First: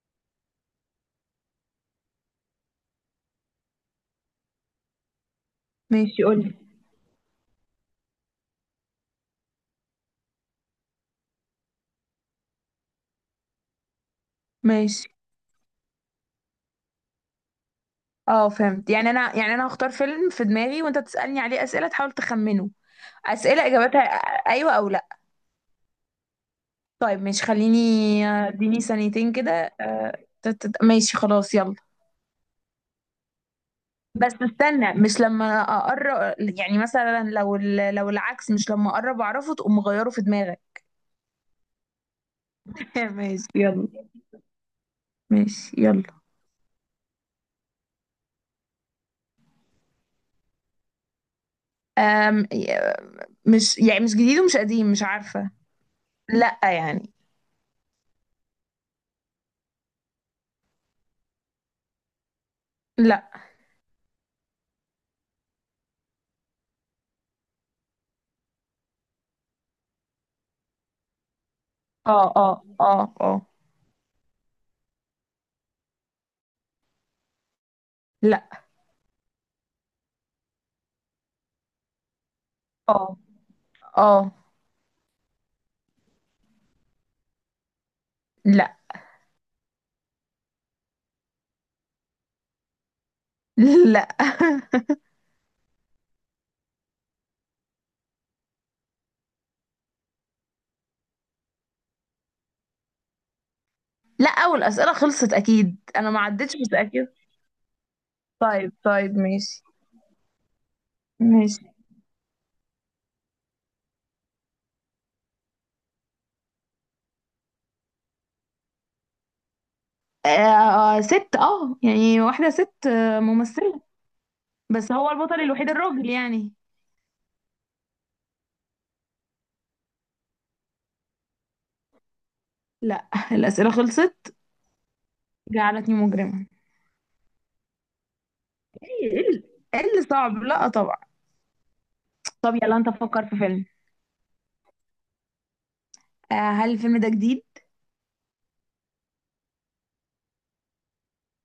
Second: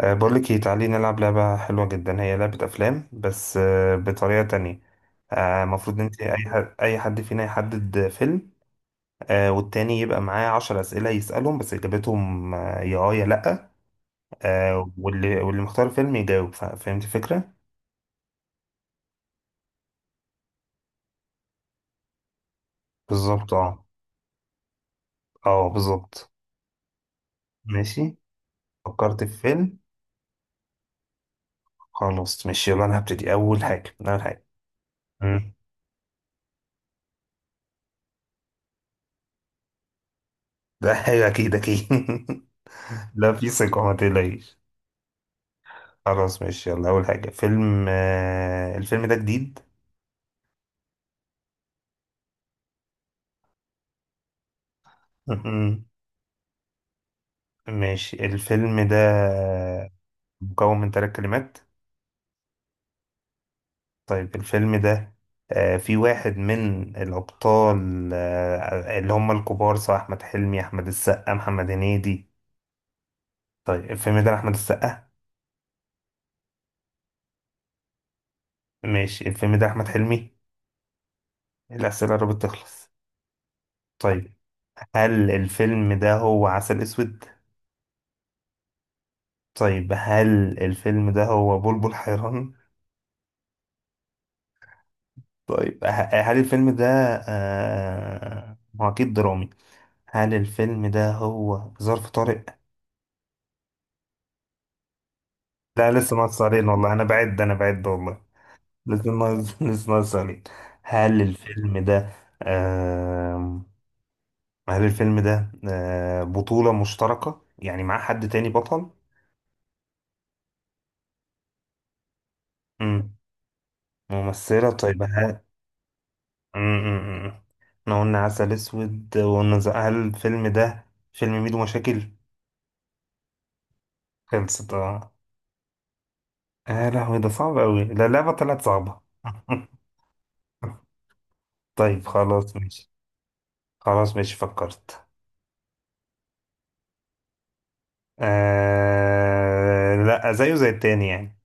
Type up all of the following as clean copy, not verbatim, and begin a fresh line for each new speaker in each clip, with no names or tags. بقولك ايه، تعالي نلعب لعبة حلوة جدا، هي لعبة أفلام بس بطريقة تانية. المفروض انت
ماشي،
أي
قولي.
حد أي حد فينا يحدد فيلم. والتاني يبقى معاه عشر أسئلة يسألهم، بس إجابتهم يا اه يا لأ.
ماشي.
واللي مختار فيلم يجاوب. فهمت الفكرة؟
اه فهمت، يعني انا هختار فيلم في دماغي وانت تسألني عليه اسئلة تحاول تخمنه.
بالظبط
اسئلة
اه.
اجابتها ايوه او لا.
اه بالظبط.
طيب ماشي، خليني.
ماشي،
اديني
فكرت
ثانيتين
في
كده.
فيلم.
آه، ماشي خلاص، يلا.
خلاص ماشي يلا، أنا هبتدي أول حاجة أول
بس
حاجة
استنى، مش
مم.
لما اقرب، يعني مثلا لو لو العكس، مش لما اقرب اعرفه تقوم مغيره في دماغك.
ده حاجة أكيد أكيد. لا،
ماشي
في ثقة،
يلا.
ما تقلقيش.
ماشي يلا.
خلاص ماشي يلا، أول حاجة فيلم الفيلم ده جديد.
أم مش يعني، مش جديد ومش قديم، مش عارفة.
مهم.
لا يعني.
ماشي، الفيلم ده مكون من ثلاث كلمات.
لا،
طيب، الفيلم ده في واحد من الأبطال، اللي هم الكبار، سواء أحمد حلمي، أحمد السقا، محمد
اه
هنيدي.
اه اه اه.
طيب، الفيلم ده أحمد السقا.
لا،
ماشي، الفيلم ده أحمد حلمي. الأسئلة قربت تخلص.
اه اه.
طيب، هل الفيلم ده هو عسل أسود؟
لا.
طيب، هل الفيلم ده هو بلبل حيران؟
لا.
طيب، هل الفيلم ده هو أكيد درامي. هل الفيلم ده هو ظرف طارق؟
لا، اول اسئله خلصت، اكيد
لا
انا
لسه
ما
ناقص
عدتش
علينا والله، أنا
متاكده.
بعد أنا بعد والله.
طيب
لسه
طيب
ناقص
ماشي.
لسه ناقص علينا. هل
ماشي.
الفيلم ده آه هل الفيلم ده بطولة مشتركة، يعني معاه حد تاني بطل؟
ست، يعني واحده ست،
مم.
ممثله.
ممثلة،
بس
طيب
هو
هل.
البطل الوحيد، الراجل يعني.
مم، مم، مم. احنا قلنا عسل أسود، وقلنا هل الفيلم ده فيلم ميدو مشاكل؟
لا، الاسئله خلصت.
خلصت اه.
جعلتني مجرمه.
آه، يا لهوي، ده صعب أوي، لا اللعبة طلعت صعبة.
ايه، إيه إيه اللي صعب؟ لا طبعا.
طيب
طب
خلاص
يلا، انت
ماشي.
فكر في فيلم.
خلاص ماشي فكرت.
هل الفيلم ده جديد؟
لا، زيه زي التاني يعني.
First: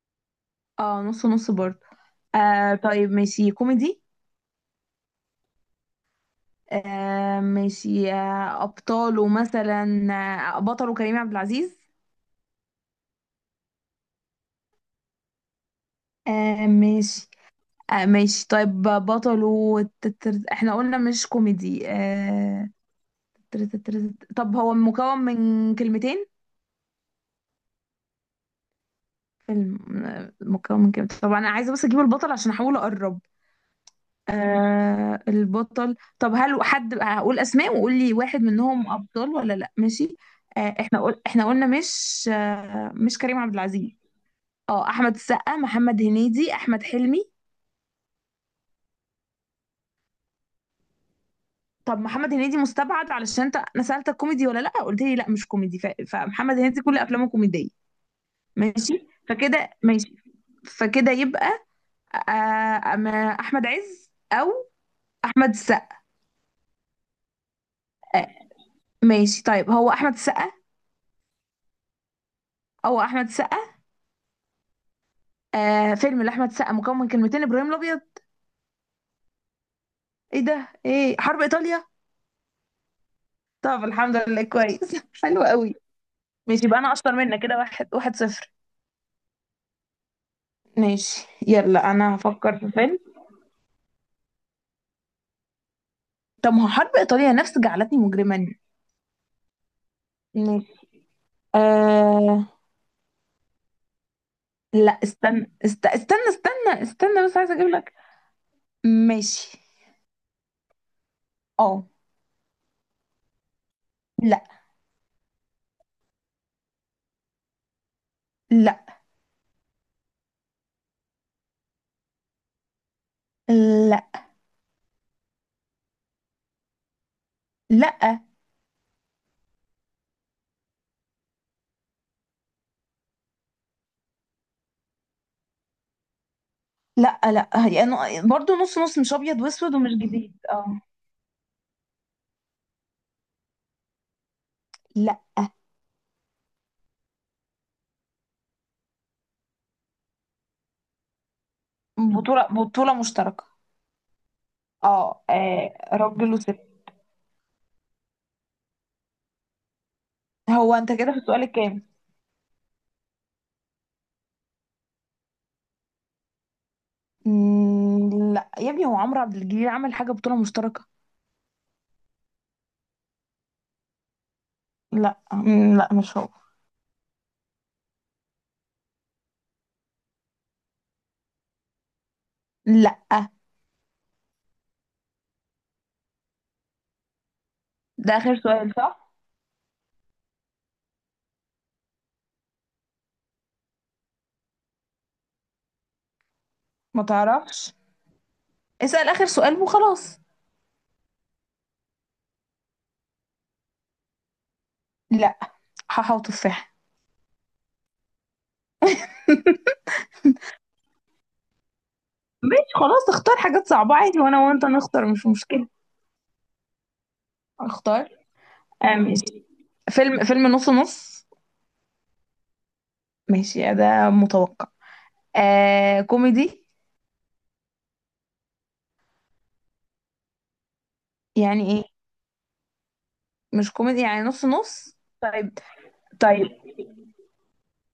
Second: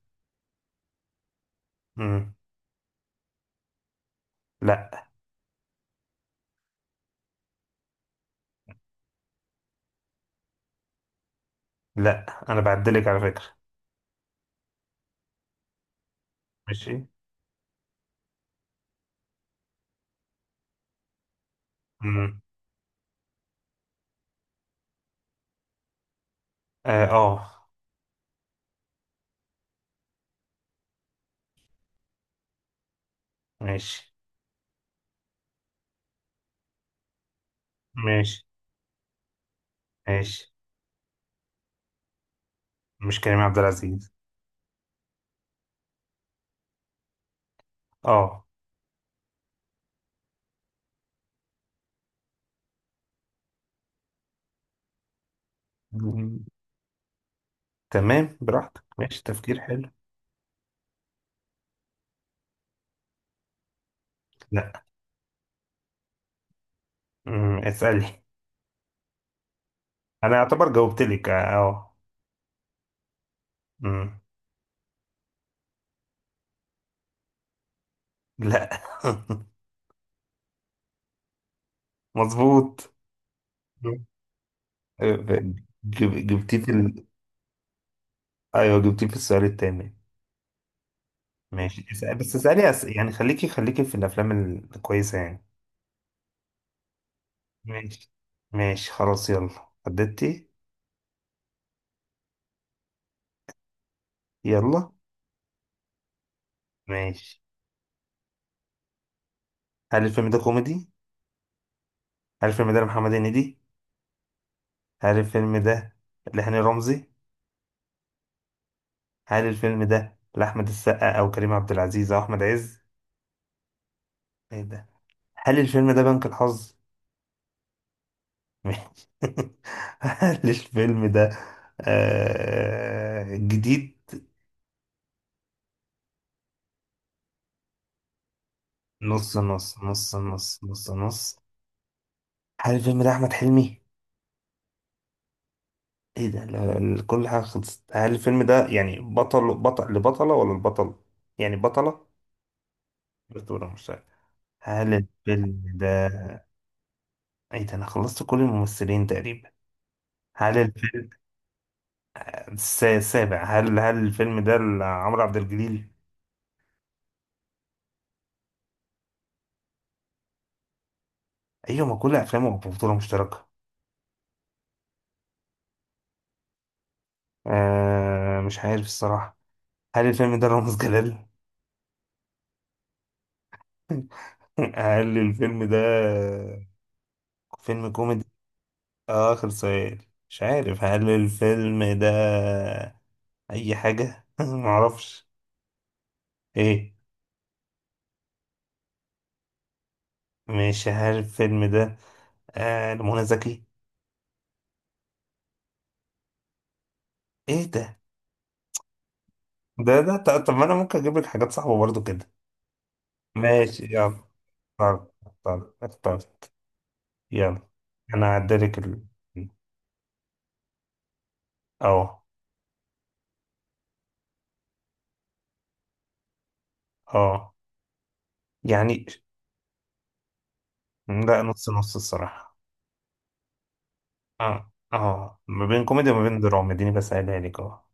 اه، نص نص برضه.
مم.
طيب، ماشي، كوميدي؟
لا
ماشي. أبطاله، مثلا بطله كريم عبد العزيز؟
لا. أنا بعدلك على فكرة. ماشي.
ماشي. ماشي. طيب، بطله احنا قلنا مش كوميدي،
مم.
طب هو مكون من كلمتين؟
آه، آه.
فيلم مكون من كلمتين. طب أنا عايزة بس أجيب البطل عشان أحاول أقرب.
ماشي
البطل. طب، هل حد... هقول أسماء وقول لي
ماشي
واحد منهم أبطال ولا لأ؟ ماشي.
ماشي،
احنا احنا قلنا مش، مش
مش
كريم
كريم
عبد
عبد
العزيز.
العزيز.
اه، احمد السقا، محمد هنيدي، احمد حلمي.
آه.
طب محمد هنيدي مستبعد، علشان انت... انا سالتك كوميدي ولا لا، قلت لي لا مش كوميدي،
مم.
فمحمد هنيدي كل افلامه كوميديه.
تمام براحتك،
ماشي
ماشي، تفكير
فكده.
حلو.
ماشي فكده يبقى أما احمد عز او
لا.
احمد السقا.
مم. اسألي.
ماشي. طيب، هو احمد
أنا
السقا
أعتبر جاوبتلك آه آه.
او احمد السقا.
مم.
فيلم لاحمد السقا مكون من كلمتين، ابراهيم الابيض؟
لا.
ايه ده؟ ايه، حرب ايطاليا؟
مظبوط.
طب الحمد لله، كويس. حلو قوي.
جب- جبتيه
ماشي،
في
يبقى انا
ال...
اشطر منك كده، واحد، واحد صفر.
ايوه، جبتيه في السؤال التاني.
ماشي
ماشي،
يلا، انا
بس
هفكر
اسألي،
في فيلم.
يعني خليكي في الافلام الكويسة يعني.
طب ما هو حرب ايطاليا نفس جعلتني
ماشي،
مجرما.
ماشي خلاص يلا. حددتي.
ماشي. آه...
يلا.
لا، استنى، استنى استنى استنى، بس
ماشي.
عايزه اجيب لك. ماشي.
هل الفيلم ده كوميدي؟
اه.
هل الفيلم ده لمحمد هنيدي؟
لا.
هل الفيلم ده لهاني رمزي؟
لا.
هل الفيلم ده لأحمد السقا او كريم عبد العزيز او احمد عز؟
لا.
ايه ده. هل الفيلم ده بنك الحظ؟
لا،
ماشي. هل الفيلم ده جديد؟
لا، لا يعني برضو نص نص، مش
نص
ابيض
نص
واسود ومش
نص
جديد،
نص
اه.
نص نص. هل الفيلم ده احمد حلمي؟
لا.
ايه ده، كل حاجه خلصت. هل الفيلم ده يعني بطل لبطله ولا البطل، يعني بطله؟
بطولة، بطولة مشتركة.
بطولة مش عارف. هل
اه،
الفيلم ده.
راجل وست.
ايه ده، انا خلصت كل الممثلين تقريبا. هل
هو انت
الفيلم
كده في السؤال الكام؟
السابع، هل الفيلم ده عمرو عبد الجليل؟
مم، لا يا ابني، هو عمرو عبد الجليل عمل حاجة بطولة مشتركة؟
ايوه، ما كل افلامه بطوله مشتركه.
لا، مم، لا مش هو.
مش عارف الصراحه. هل الفيلم ده رامز جلال؟
لا،
هل الفيلم ده فيلم
ده
كوميدي؟
آخر سؤال صح؟
آخر سؤال. مش عارف، هل الفيلم ده أي حاجة؟ معرفش. إيه.
ما تعرفش؟ اسأل آخر سؤال وخلاص.
مش هل الفيلم ده لمنى زكي؟
لا. حاحة وتفاحة.
إيه ده؟ ده طب، ما أنا ممكن أجيب لك حاجات صعبة برضو كده.
ماشي خلاص، اختار حاجات
ماشي
صعبة
يلا،
عادي، وانا وانت نختار،
اختار
مش مشكلة.
اختار اختار. يلا،
اختار.
أنا هعدلك ال
ماشي. فيلم، فيلم نص نص.
أه
ماشي ده متوقع. كوميدي؟
أه يعني، لا، نص
يعني ايه؟
نص الصراحة.
مش كوميدي يعني نص
أه
نص؟
أه
طيب
ما بين كوميدي وما بين
طيب.
دراما، اديني بسألها لك.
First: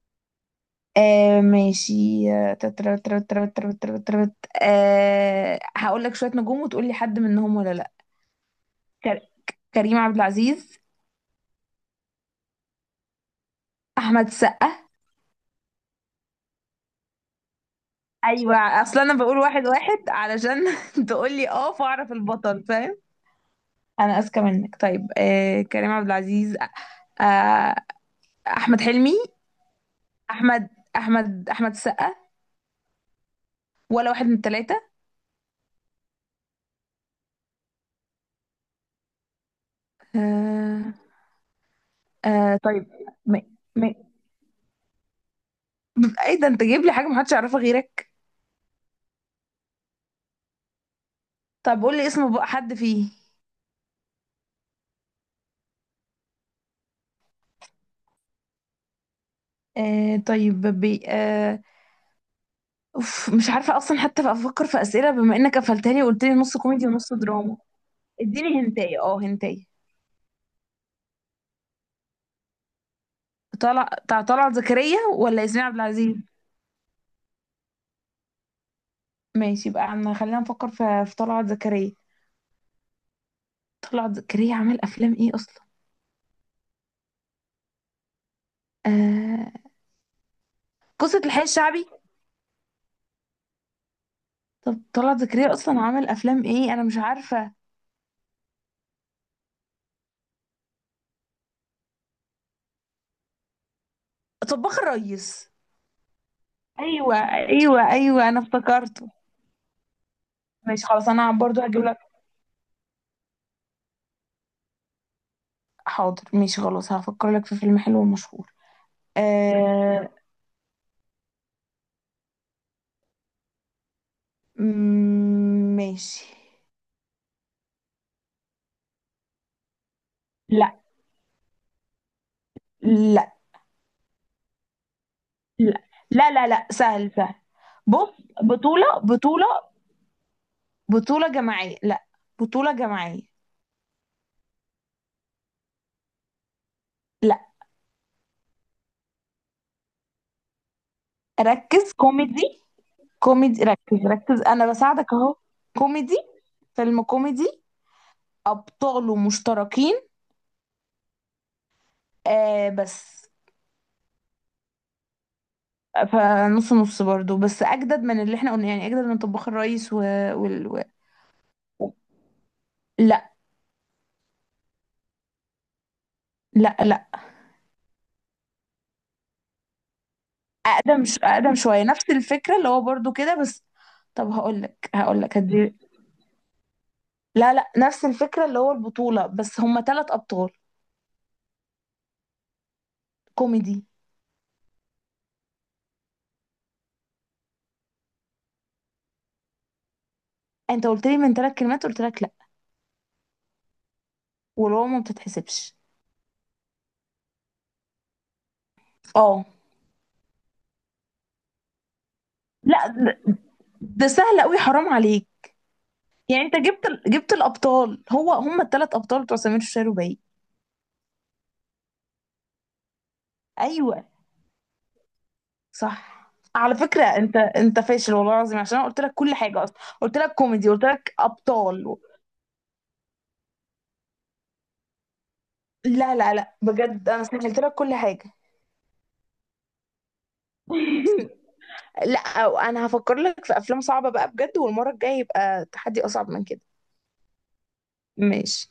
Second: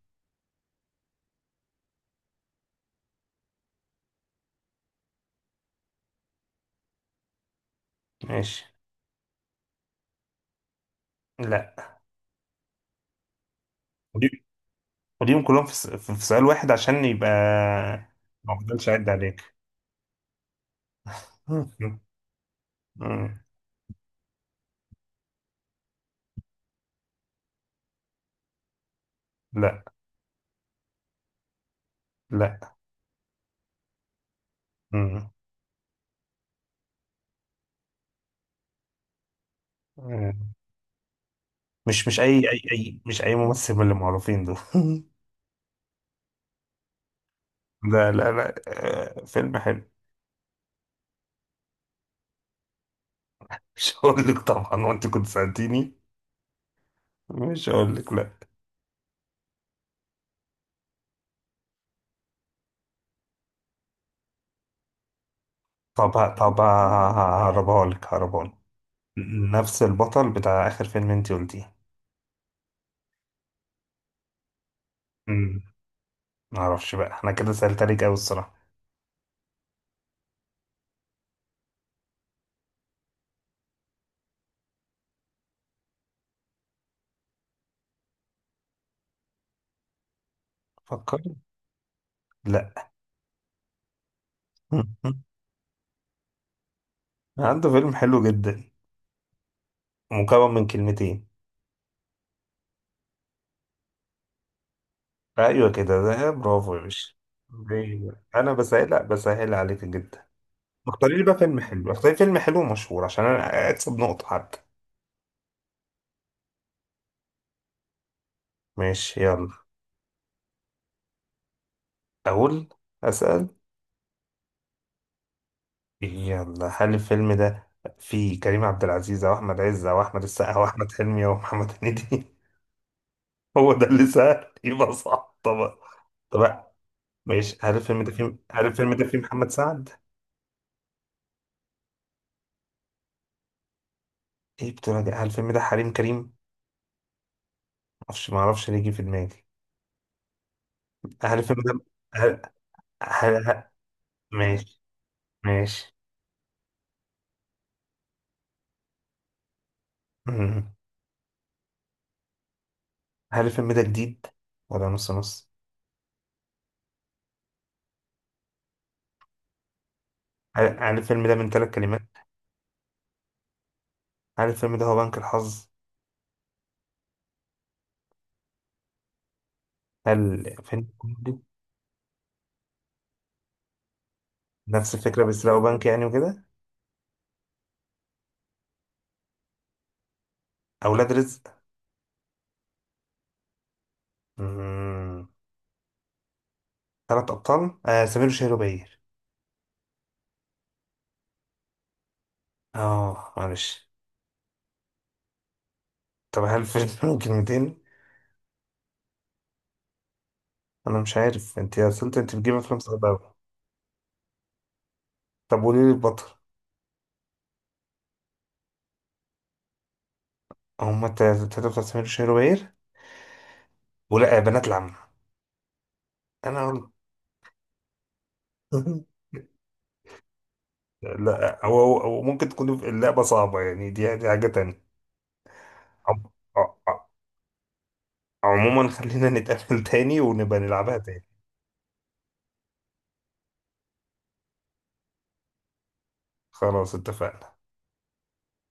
ماشي. آه تترت- ترت- ترت- ترت- ترت- ترت. هقول لك شوية نجوم وتقول لي حد منهم ولا لا؟
ماشي.
كر- كريم عبد العزيز؟
لا.
احمد السقا؟
خليهم كلهم في في سؤال واحد عشان يبقى. ما
ايوه،
افضلش
اصل
اعد
انا بقول
عليك.
واحد واحد علشان تقول لي
مم.
اه، فاعرف البطل، فاهم؟
مم.
انا اذكى منك. طيب، كريم عبد العزيز. آه احمد حلمي.
لا
احمد احمد السقا.
لا.
ولا واحد من الثلاثه؟
مم. مم.
آه
مش مش اي اي
طيب.
اي مش اي
م...
ممثل من اللي
م...
معروفين دول.
ايه ده، انت جايب لي حاجه محدش يعرفها
لا
غيرك.
لا لا، آه، فيلم حلو.
طب قول لي اسم بقى حد فيه.
مش هقول لك طبعا، وانت كنت سألتيني. مش هقول لك، لا.
طيب، بي آه أوف، مش عارفه اصلا حتى افكر في اسئله، بما انك قفلتها لي
طب
وقلت لي نص
طب
كوميدي ونص دراما.
هقربها لك.
اديني هنتايه، هنتايه.
نفس البطل بتاع اخر فيلم انت قلتيه.
طلع بتاع طلعت زكريا ولا
مم.
ياسمين عبد العزيز؟
معرفش بقى، انا كده سألت عليك قوي الصراحة.
ماشي بقى، عم خلينا نفكر في طلعت زكريا. طلعت زكريا عمل افلام ايه اصلا؟ آه...
فكر.
قصة الحي الشعبي؟
لا.
طب طلعت زكريا اصلا عمل افلام ايه، انا مش عارفة.
عنده فيلم حلو جدا، مكون من كلمتين.
طباخ الريس.
ايوه كده، ده برافو يا باشا.
ايوه ايوه
أيوة.
ايوه، انا
انا بسهل، لا،
افتكرته.
بسهل عليك جدا.
ماشي خلاص، انا برضو هجيب لك.
اختاري فيلم حلو ومشهور، عشان انا اكسب نقطة حتى.
حاضر، ماشي خلاص، هفكر لك في فيلم حلو ومشهور.
ماشي يلا.
آه...
اقول. اسأل.
مم، ماشي.
يلا، هل الفيلم ده فيه كريم عبد العزيز او احمد عز او احمد السقا او
لا،
احمد حلمي او محمد هنيدي؟
لا،
هو ده اللي سهل، يبقى صح
لا،
طبعا.
لا، لا،
طبعا.
لا، سهل سهل.
ماشي، هل الفيلم
بص،
ده فيه هل الفيلم
بطولة،
ده فيه
بطولة،
محمد سعد؟
بطولة جماعية، لا بطولة جماعية.
ايه بتقول ده؟ هل الفيلم ده حريم كريم؟
لا،
معرفش ليه جه في دماغي. هل الفيلم ده
ركز
هل
كوميدي.
هل
كوميدي،
هل-
ركز ركز، انا
ماشي
بساعدك اهو.
ماشي.
كوميدي، فيلم كوميدي، ابطاله مشتركين،
مم.
بس.
هل الفيلم ده جديد ولا نص نص؟
فنص نص برضو، بس اجدد من اللي احنا قلنا، يعني اجدد من طباخ الريس
هل,
وال... و...
هل الفيلم ده من ثلاث كلمات؟
لا
هل الفيلم ده هو بنك الحظ؟
لا لا.
هل فيلم
اقدم
كوميدي؟
اقدم شوية، نفس الفكرة اللي هو برضو كده بس. طب
نفس
هقول
الفكرة،
لك
بس لو
هدي.
بنك يعني وكده.
لا، لا، نفس الفكرة اللي هو البطولة، بس هما ثلاث ابطال.
أولاد رزق.
كوميدي.
مم. ثلاث أبطال، سمير وشهير وبهير.
انت قلت لي من ثلاث كلمات، قلت لك لا،
اه معلش.
والواو ما بتتحسبش.
طب هل الفيلم من كلمتين؟
اه.
أنا مش عارف أنت يا سلطة، أنت بتجيب أفلام
لا،
صعبة أوي.
ده سهل قوي، حرام عليك.
طب قولي لي البطل.
يعني انت جبت جبت الابطال، هو هم الثلاث ابطال بتوع سمير وشهير وبهير.
هما التلاتة بتوع سمير وشهير وبهير،
ايوه
ولا بنات العم؟
صح. على
أنا.
فكره، انت فاشل والله العظيم، عشان انا قلت
قلت
لك كل حاجه اصلا، قلت لك كوميدي، قلت لك
لا، هو
ابطال.
هو- هو ممكن تكون اللعبة صعبة، يعني دي حاجة تانية.
لا
عم-
لا لا،
ع- ع-
بجد انا سهلت لك كل حاجه.
عموما خلينا نتقابل تاني، ونبقى نلعبها تاني.
لا، انا هفكر لك في افلام صعبه بقى بجد، والمره الجايه يبقى تحدي اصعب من كده.
خلاص اتفقنا.
ماشي.